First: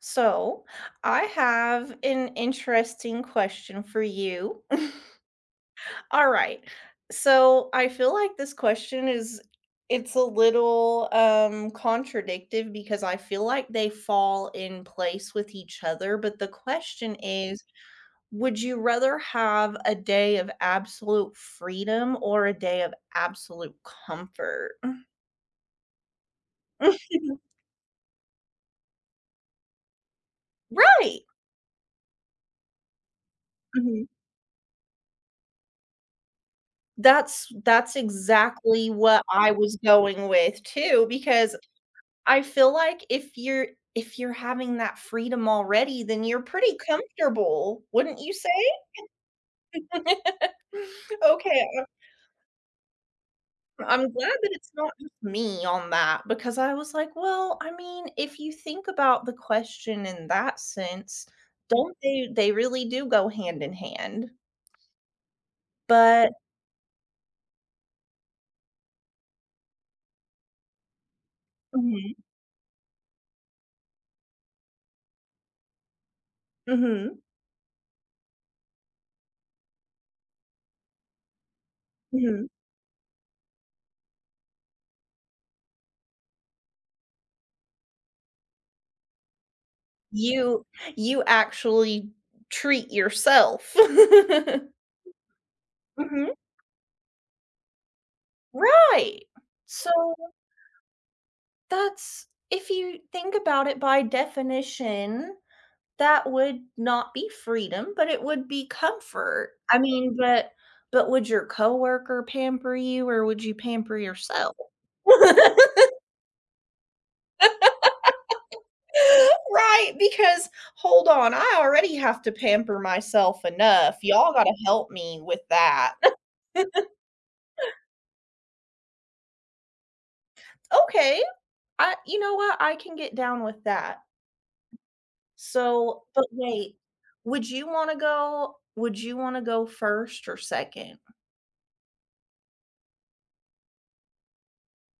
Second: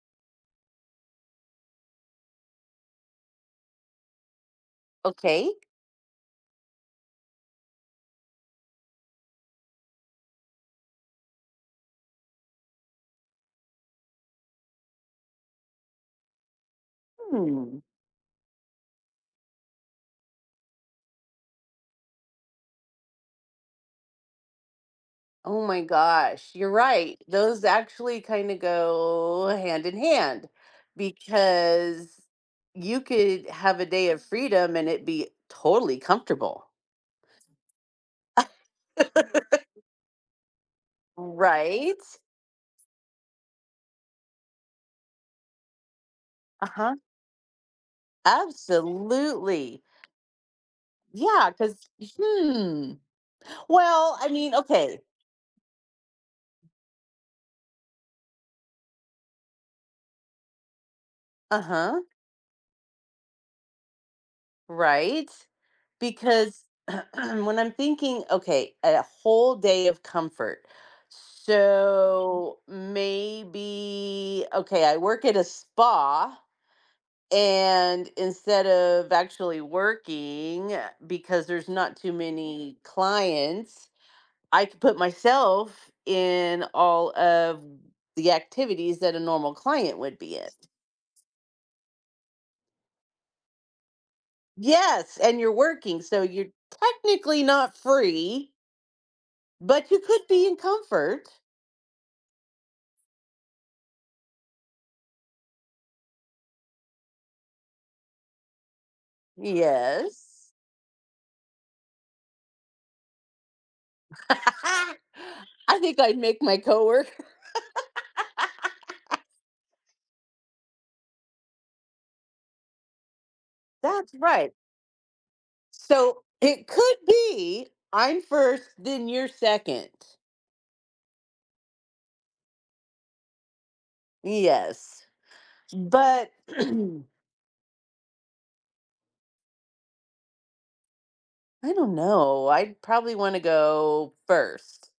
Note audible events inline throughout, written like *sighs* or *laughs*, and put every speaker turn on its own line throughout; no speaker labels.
So, I have an interesting question for you. *laughs*
Okay.
All right. So, I feel like this question is it's a little contradictive because I feel like they fall in place with each other, but the question is,
Hmm.
would you rather have a day of absolute freedom or a day of absolute comfort?
Oh my gosh, you're right.
*laughs*
Those actually kind of go hand in hand
Right.
because you could have a day of freedom and it be totally comfortable.
That's exactly what I
*laughs*
was going with too, because
Right?
I feel like if you're having that freedom already, then you're pretty
Uh-huh.
comfortable, wouldn't you say?
Absolutely.
*laughs*
Yeah,
Okay,
because, hmm.
I'm
Well, I
glad that
mean,
it's not
okay.
just me on that because I was like, well, I mean, if you think about the question in that sense, don't
Uh-huh.
they really do go hand in hand.
Right.
But
Because *clears throat* when I'm thinking, okay, a whole day of comfort.
mhm,
So maybe, okay, I work at a spa,
mhm,
and instead of actually working because there's not too
mhm.
many clients, I could put myself in all of the activities that a normal client would be in.
You you actually treat yourself. *laughs*
Yes, and you're working, so
Mhm.
you're technically not free.
Right.
But
So,
you could be in comfort.
that's if you think about it by definition, that would not be freedom, but it would be comfort. I mean,
Yes.
but would your coworker pamper you or would you pamper yourself?
*laughs* I
*laughs*
think I'd make my coworker.
Right, because, "Hold on, I already have to pamper myself
*laughs*
enough.
That's
Y'all
right.
gotta help me with that."
So it
*laughs*
could be I'm first, then you're second.
Okay. I you know what? I can get down with that.
Yes.
So, but
But *clears throat*
wait,
I
would you wanna go first or second?
don't know. I'd probably want to go first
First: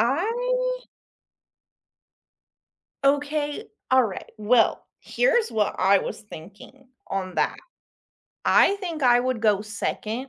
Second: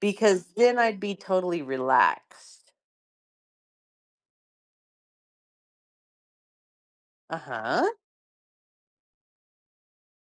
because then I'd be totally relaxed.
Okay, alright. Well, here's what I was thinking on
Uh
that.
huh.
I think I would go second,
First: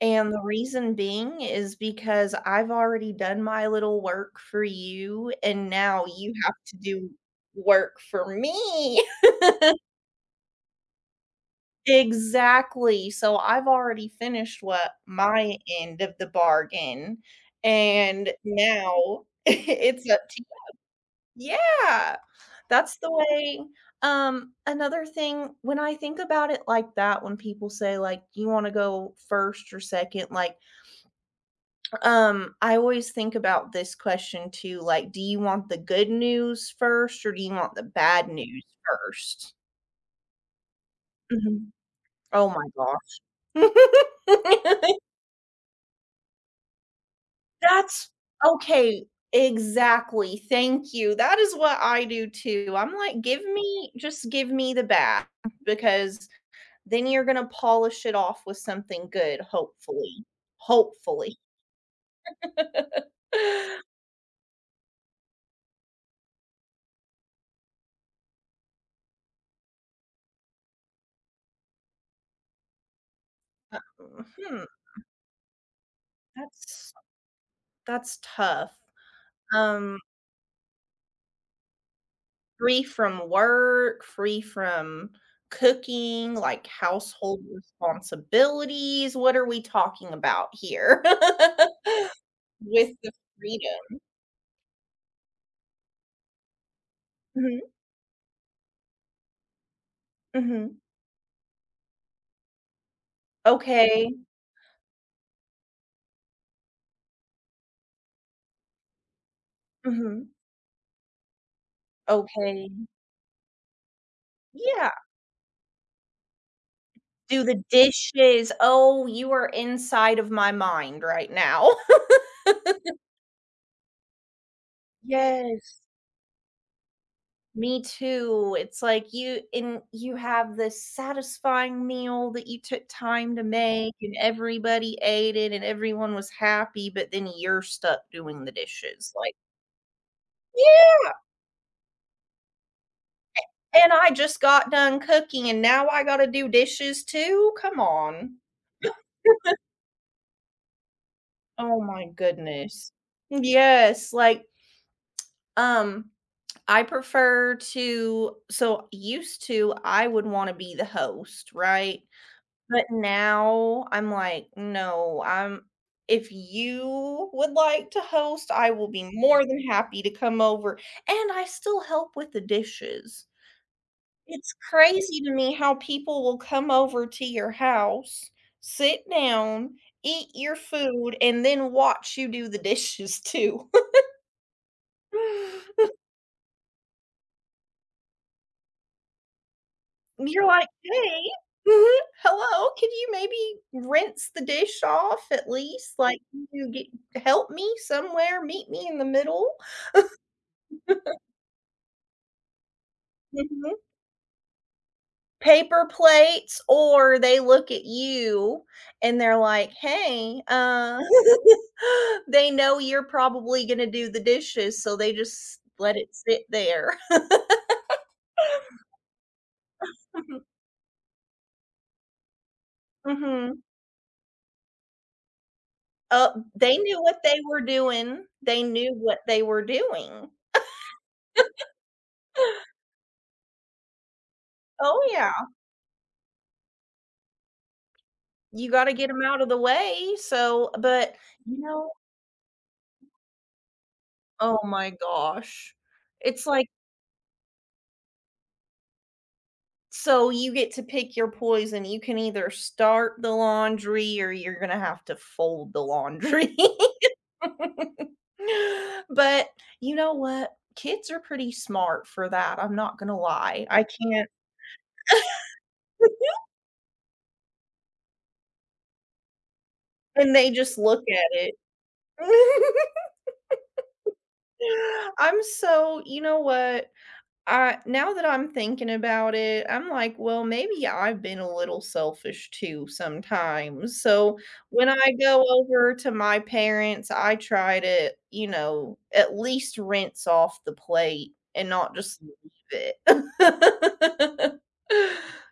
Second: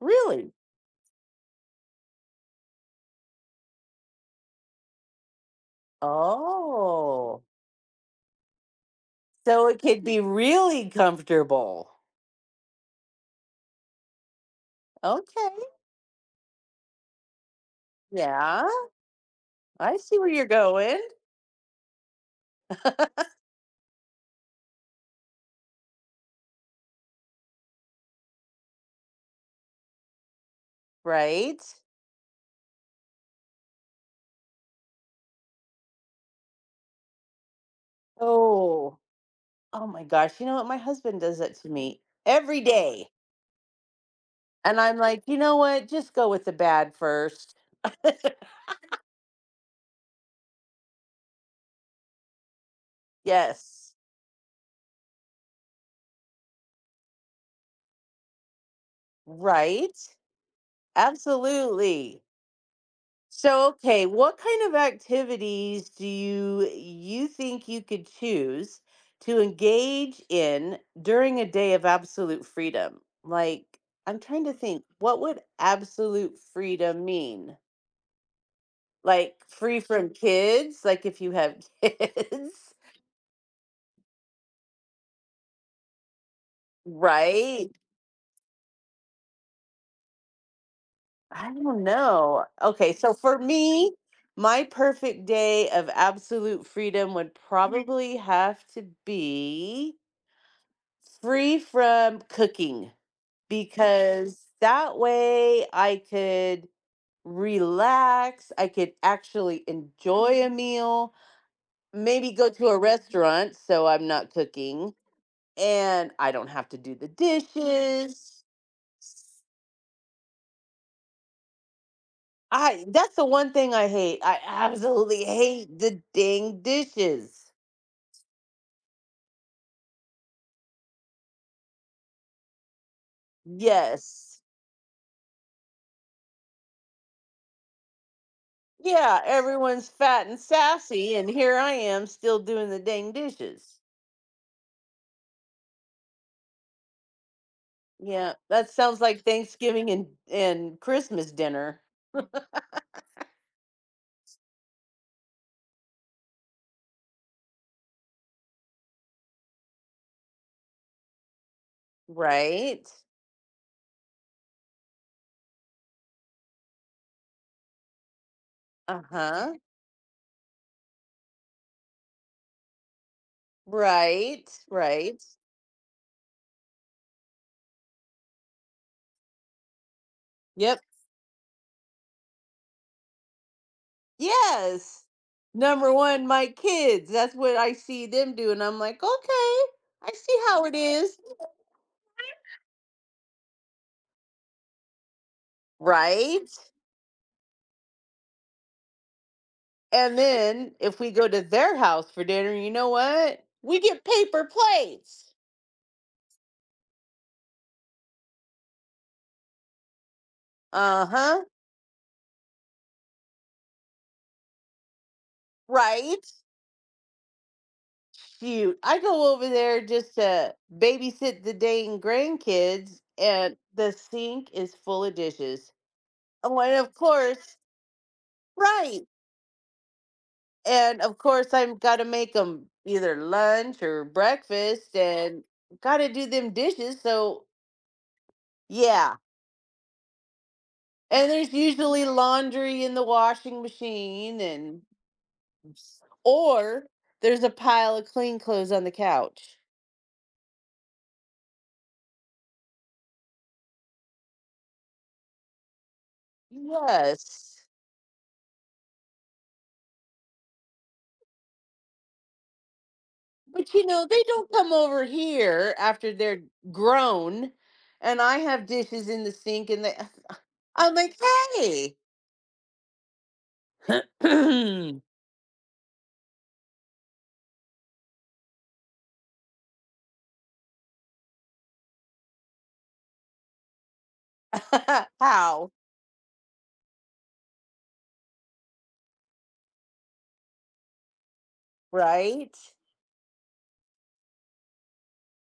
and the reason being is because I've already done my little work for you, and now you have to do
Oh.
work for me.
So
*laughs*
it could be really comfortable.
Exactly, so I've already finished what
Okay.
my end of the bargain, and
Yeah.
now *laughs*
I
it's
see
up
where
to
you're going.
you. Yeah, that's the
*laughs*
way another thing, when I think about it like that, when people say, like, "Do you wanna go 1st or second?" Like,
Right?
I always think about this question too, like, "Do you want the good news first, or do you want the bad news
Oh,
first?"
oh my gosh. You know what? My husband does that to
Mhm.
me
Oh
every
my
day.
gosh.
And I'm
*laughs*
like, you know what? Just go with the bad first. *laughs*
That's okay, exactly, thank you, that is what I do too, I'm like, "Give me
Yes.
just give me the bad, because then you're gonna polish it off with something good,
Right?
hopefully, hopefully."
Absolutely. So,
*laughs*
okay, what kind of activities do you think you could choose to engage in during a day of absolute freedom? Like,
Uh,
I'm trying to
hmm,
think, what would absolute
that's
freedom mean?
that's tough.
Like free
Um,
from kids, like if you have *laughs* kids,
Free from work, free from cooking, like, household
right?
responsibilities, what are we talking about here
I don't
*laughs*
know. Okay,
with the
so for me,
freedom?
my perfect day of absolute freedom would
Mhm,
probably have to be
mhm.
free from cooking,
Okay,
because that way I could relax, I could actually
mhm,
enjoy a meal, maybe go to
okay.
a restaurant so I'm not
Yeah,
cooking and I don't have to do the
do the
dishes.
dishes. Oh, you are inside of my mind right now. *laughs*
I that's the one thing I hate. I absolutely hate
Yes,
the dang dishes.
me too. It's like you have this satisfying meal that you took time to make, and
Yes.
everybody ate it, and everyone was happy, but then you're stuck doing the dishes,
Yeah,
like,
everyone's fat and
"Yeah,
sassy and here I am still doing the dang dishes.
and I just got done cooking, and now I gotta do dishes too? Come
Yeah,
on."
that sounds like Thanksgiving and Christmas dinner,
Oh my goodness. Yes, like, um, I prefer to so used to, I would wanna be the host, right? But
right?
now I'm like, "No, I'm if you would like to host, I will be more
Uh-huh.
than happy to come over," and I still help with the dishes.
Right,
It's
right.
crazy to me how people will come over to your house, sit down, eat your
Yep.
food, and then watch you do the dishes *laughs* too.
Yes. Number one, my kids. That's what I see them do. And I'm like, okay, I see
You're
how
like,
it is.
"Hey, mhm, hello, can you maybe rinse the dish off at least? Like,
Right.
can you get help me somewhere, meet me in the middle?"
And then if we go to their house for dinner, you know what?
Mhm.
We get paper plates.
Paper plates, or they look at you and they're like, "Hey,"
Uh huh.
*laughs* they know you're probably gonna do the dishes, so they just let it
Right.
sit there.
Shoot. I go over there just to
*laughs*
babysit the dang grandkids, and
Mhm.
the sink is full of dishes. Oh, and
They
of
knew what they
course,
were doing. They knew
right.
what they were doing.
And of course I've got to make them either lunch or breakfast
Oh, yeah.
and got to do them dishes. So
You gotta get
yeah,
them out of the way, so but,
and there's
you know
usually laundry in the washing machine
oh
and
my gosh. It's like
or there's a pile of clean clothes on the couch.
so you get to pick your poison, you can either start the laundry or you're gonna have to fold the laundry.
Yes.
*laughs* But, you know what? Kids are pretty smart for that, I'm not gonna lie,
But
I
you know, they
can't
don't come over here after they're grown and I have dishes in the sink and they
and they
*laughs*
just
I'm
look
like,
at
"Hey,
it.
*laughs*
*laughs* I'm so you know what? I Now that I'm thinking about it, I'm like, well, maybe I've been a little selfish too sometimes. So when I
*clears throat*
go
how?"
over to my parents, I try to, you know, at least rinse off the plate and not just leave
Right?
it.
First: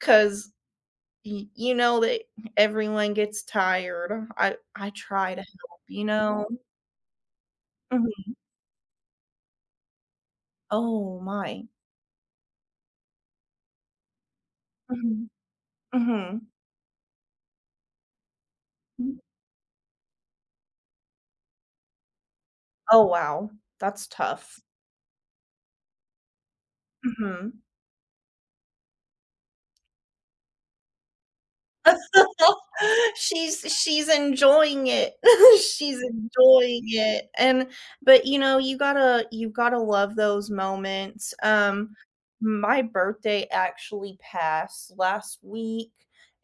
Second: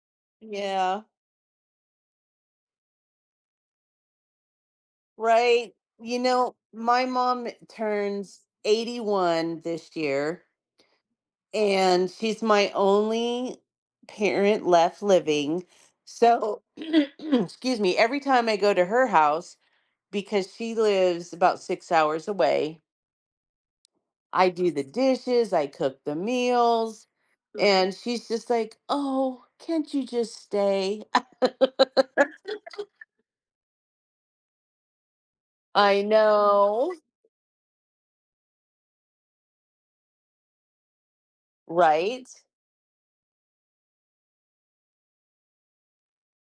*laughs* Cause
Yeah,
you know that everyone gets tired. I try to
right.
help, you
You
know.
know, my mom
Mhm.
turns 81 this year,
Oh my.
and she's my only parent left
Mhm.
living.
Mhm.
So, *clears throat* excuse me, every time I go to her house, because she lives about 6 hours away,
Oh wow, that's
I
tough.
do the dishes, I cook the meals,
Mhm.
and she's just like, "Oh, can't you just stay?" *laughs*
*laughs* She's enjoying it. *laughs* She's
I
enjoying
know,
it, and but, you know, you gotta love those moments.
right?
My birthday actually passed last week,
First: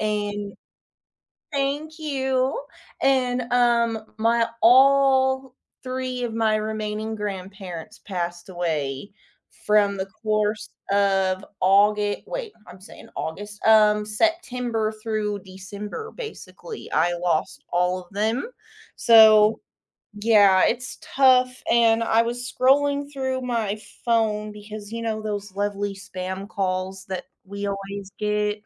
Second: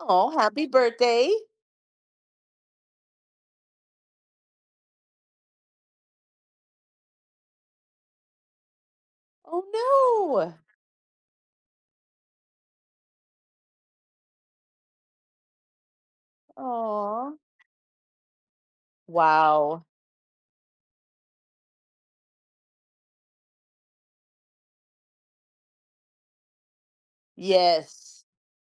Oh,
and
happy birthday.
thank you. And, my all 3 of my remaining grandparents passed away
Oh
from the
no.
course of I'm saying August, September through December, basically. I
Oh.
lost all of them. So,
Wow.
yeah, it's tough, and I was scrolling through my phone because, you know, those lovely spam calls that we always
Yes.
get?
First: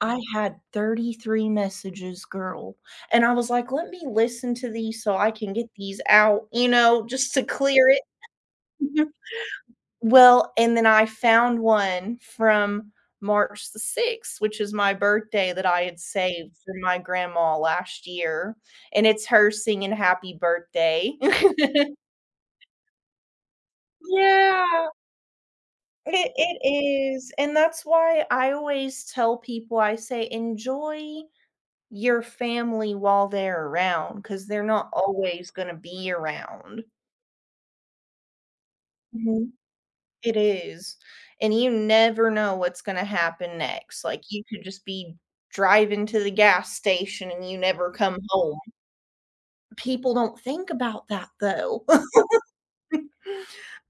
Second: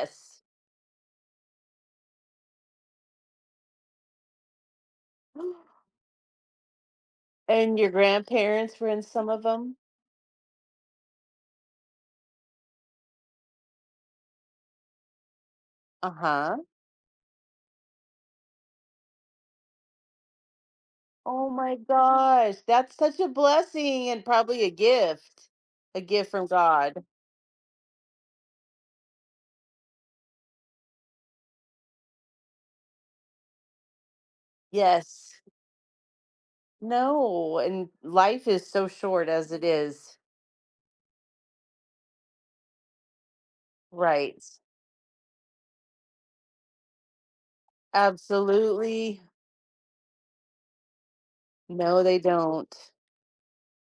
I had 33 messages, girl, and I was like, "Let me listen to these so I can get
*gasps*
these out," you know, just to
And
clear
your
it.
grandparents were in
Mhm.
some of them?
Well, and then I found one from March the 6th, which is my birthday that I had
Uh-huh.
saved for my grandma last year, and it's her singing happy birthday.
Oh my
*laughs*
gosh. That's such a blessing and probably
Yeah,
a gift. A gift
it
from
it
God.
is, and that's why I always tell people, I say, "Enjoy your family while they're around, because 'cause they're not
Yes.
always gonna be around."
No. And life is so short as
Mhm.
it is.
It is, and you never know what's gonna happen next, like,
Right.
you could just be driving to the gas station and you never come home.
Absolutely.
People don't think about that, though.
No, they
*laughs*
don't.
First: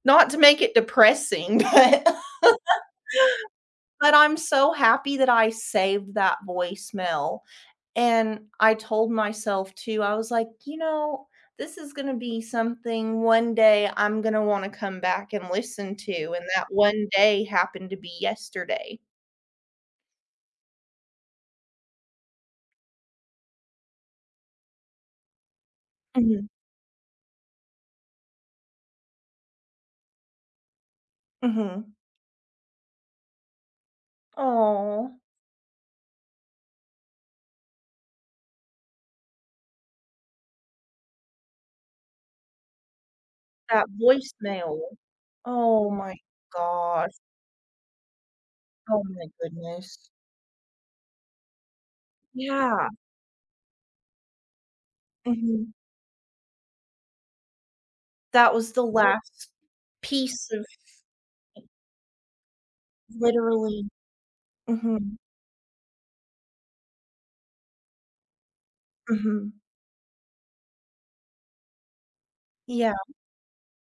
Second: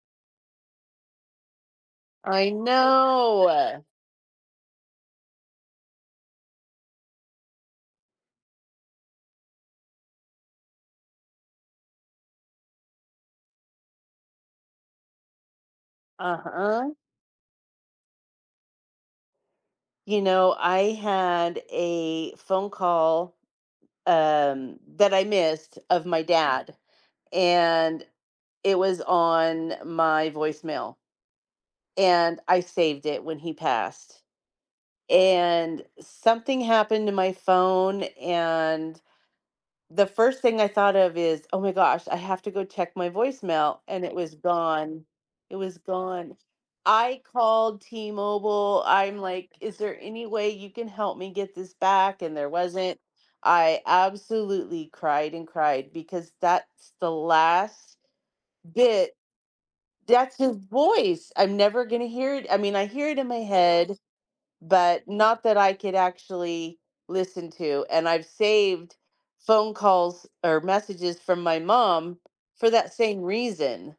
Not to make it depressing, *laughs* but
I know.
But I'm so happy that I saved that voicemail, and I told myself too, I was like, "You know, this is gonna be something one day I'm gonna wanna come back and listen to," and that
Uh-huh.
one day happened to be yesterday.
You know, I had a phone call that I missed of my
Mhm,
dad, and it was on my voicemail.
mhm.
And I saved it when he passed.
Aw,
And something happened to my phone, and the first thing I thought of is, oh my gosh, I have to go check my voicemail.
that
And it was
voicemail.
gone. It was
Oh my
gone.
gosh.
I called T Mobile.
Oh
I'm
my
like, is there
goodness.
any way you can help me get this back? And there
Yeah,
wasn't. I absolutely cried and
mhm.
cried because that's the last
That was the
bit.
last
That's
piece
his
of
voice. I'm never going to hear it. I mean, I hear it in my
literally.
head but
Mhm,
not that I could actually listen to. And I've saved
mhm.
phone calls or messages from my mom for that
Yeah.
same reason.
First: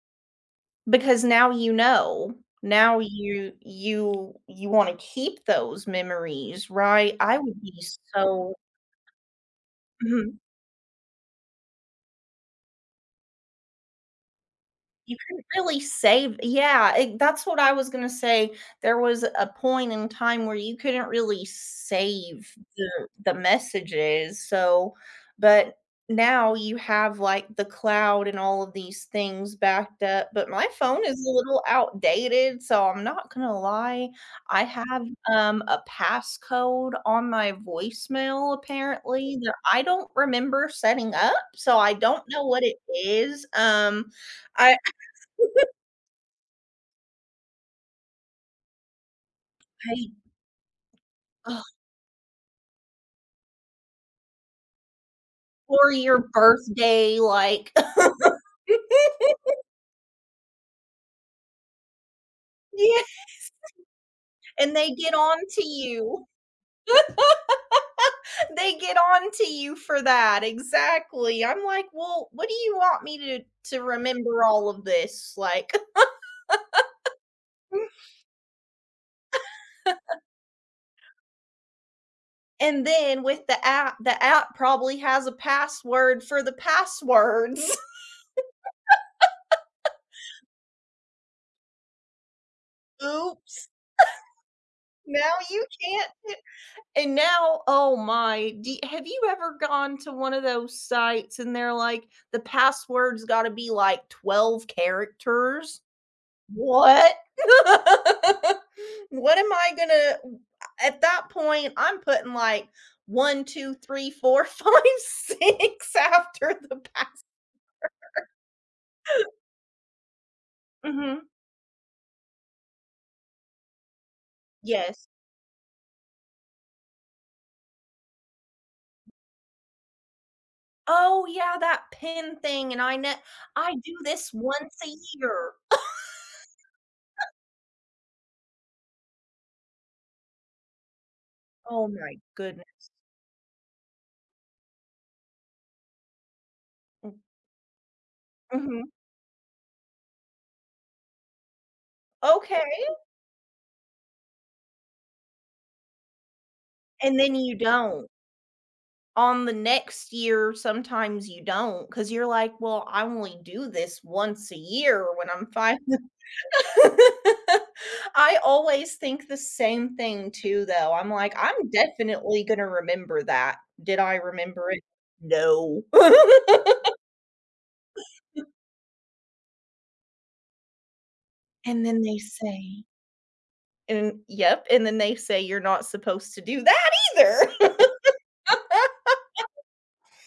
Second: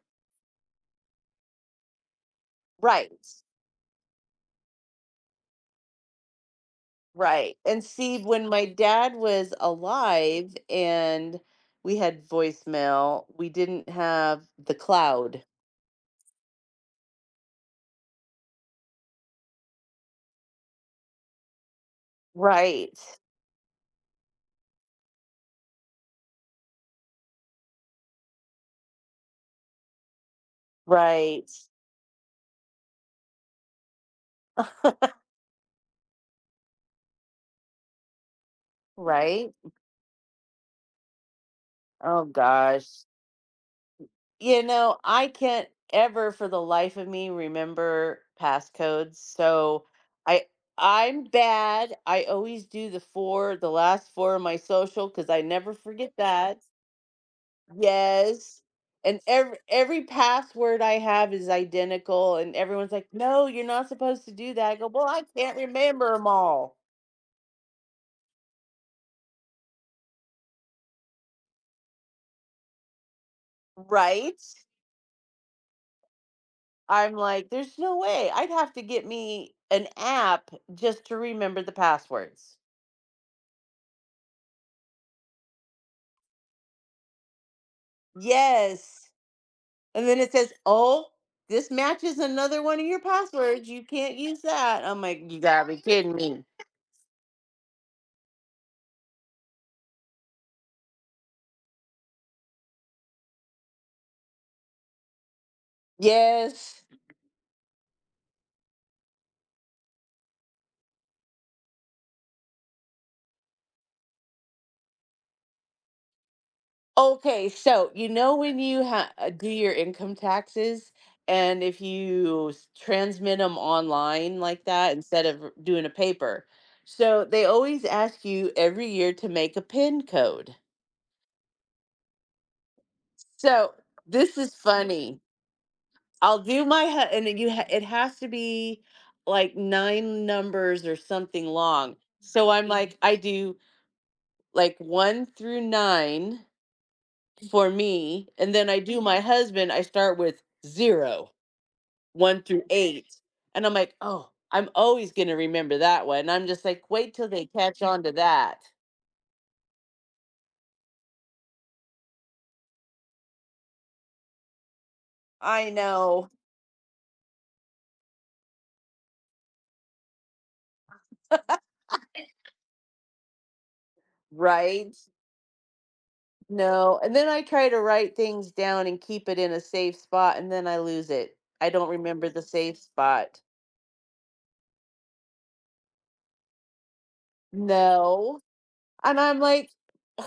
Because now you know. Now
Right.
you wanna keep those memories, right? I
Right.
would
And
be
see, when
so
my dad was
mhm.
alive and we had voicemail, we didn't have the
You
cloud.
couldn't really save yeah, it that's what I was gonna say. There was a point in time where you couldn't really save
Right.
the messages, so but now you have, like, the cloud and all of these things backed up, but my phone is a
Right.
little outdated, so I'm not gonna lie. I have, a passcode on my voicemail apparently
Right.
that I don't remember setting up, so I don't
Oh
know what it
gosh.
is,
You
I
know, I can't ever for the life of me remember passcodes. So
right.
I I'm
Ugh,
bad. I always do the four, the last four of my social because I never
or
forget
your
that.
birthday, like *laughs*
Yes. And every password I have is identical and everyone's
yeah,
like, "No, you're not supposed to do that."
and
I go,
they
"Well,
get
I
on
can't
to
remember them
you. *laughs*
all."
They get on to you for that, exactly. I'm like, "Well, what do you want me to
Right?
remember all of this?" Like
I'm like, "There's no
*laughs*
way. I'd have to get me an app just to remember the passwords."
and then with the app probably has a password for the passwords. *laughs*
Yes. And then it says, oh, this matches another one of your passwords.
Oops,
You can't use that. I'm like,
now
you
you
gotta be
can't
kidding me.
And now, oh my, do have you ever gone to one of those sites and they're like, the password's gotta be like 12 characters?
Yes.
What? *laughs* What am I gonna At that point, I'm putting like one, 2, 3, 4, *laughs* 5, 6 after the pass.
Okay. So, you know, when you do your income taxes,
Mhm.
and if you transmit them online like that
Yes.
instead of doing a paper, so they always ask you every year to make a PIN code.
Oh, yeah, that PIN thing, and I kno
So,
I do this
this is
once a
funny.
year.
I'll do my and then you it has to be like nine numbers or something
Oh
long.
my
So I'm Mhm.
goodness.
like I do like 1 through 9
Mm,
for me, and then I
mhm.
do my husband I start with zero, one
Okay.
through 8. And I'm like, "Oh, I'm always going to remember that one." I'm just like, "Wait
And
till
then
they
you
catch on
don't.
to that."
On the next year, sometimes you do not because 'cause you're like, "Well, I only do this once a year when I'm
I
five,"
know,
*laughs* I always think the same thing too, though. I'm like, "I'm definitely gonna remember that." Did I remember it?
right?
No. *laughs*
No, and then I try to write things down and keep it in a safe spot, and then I lose it. I
And
don't
then they
remember the safe
say
spot.
and Yep, and then they say you're not supposed to do that either.
No.
*laughs*
And I'm like,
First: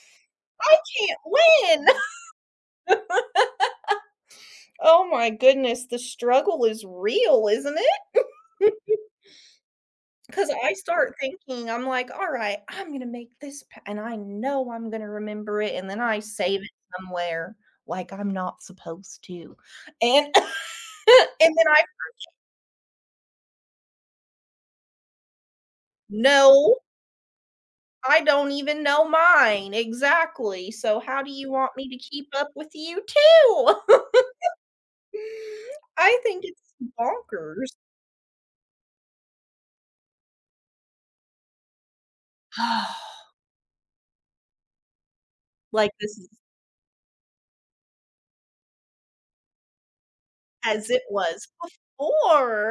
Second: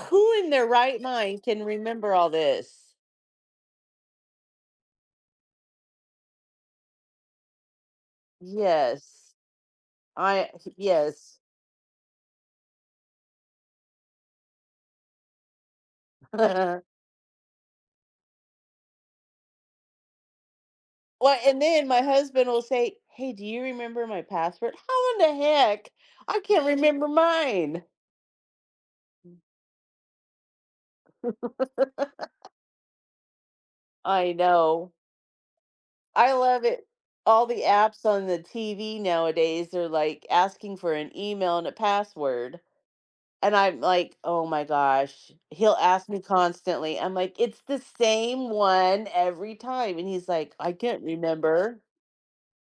who in their
I
right
can't
mind can
win. *laughs*
remember all this?
Oh my goodness, the struggle is real, isn't it?
Yes. I,
'Cause I start
yes.
thinking, I'm like, "Alright, I'm gonna make this pa" and I know I'm gonna remember it, and then I save it
*laughs*
somewhere like I'm not supposed to, and
Well,
*laughs* and
and
then I
then my husband will say, "Hey, do you remember my password?" How in the heck? I can't
no,
remember mine.
I don't even know mine, exactly, so how do you want me to keep up with you too?
I know.
*laughs* I
I
think it's
love it. All the
bonkers.
apps on the TV nowadays are like asking for an email and a password.
*sighs*
And I'm like, oh my gosh, he'll
Like
ask
this
me
is
constantly. I'm like, it's the same one every time. And he's like, I
as
can't
it was
remember.
before.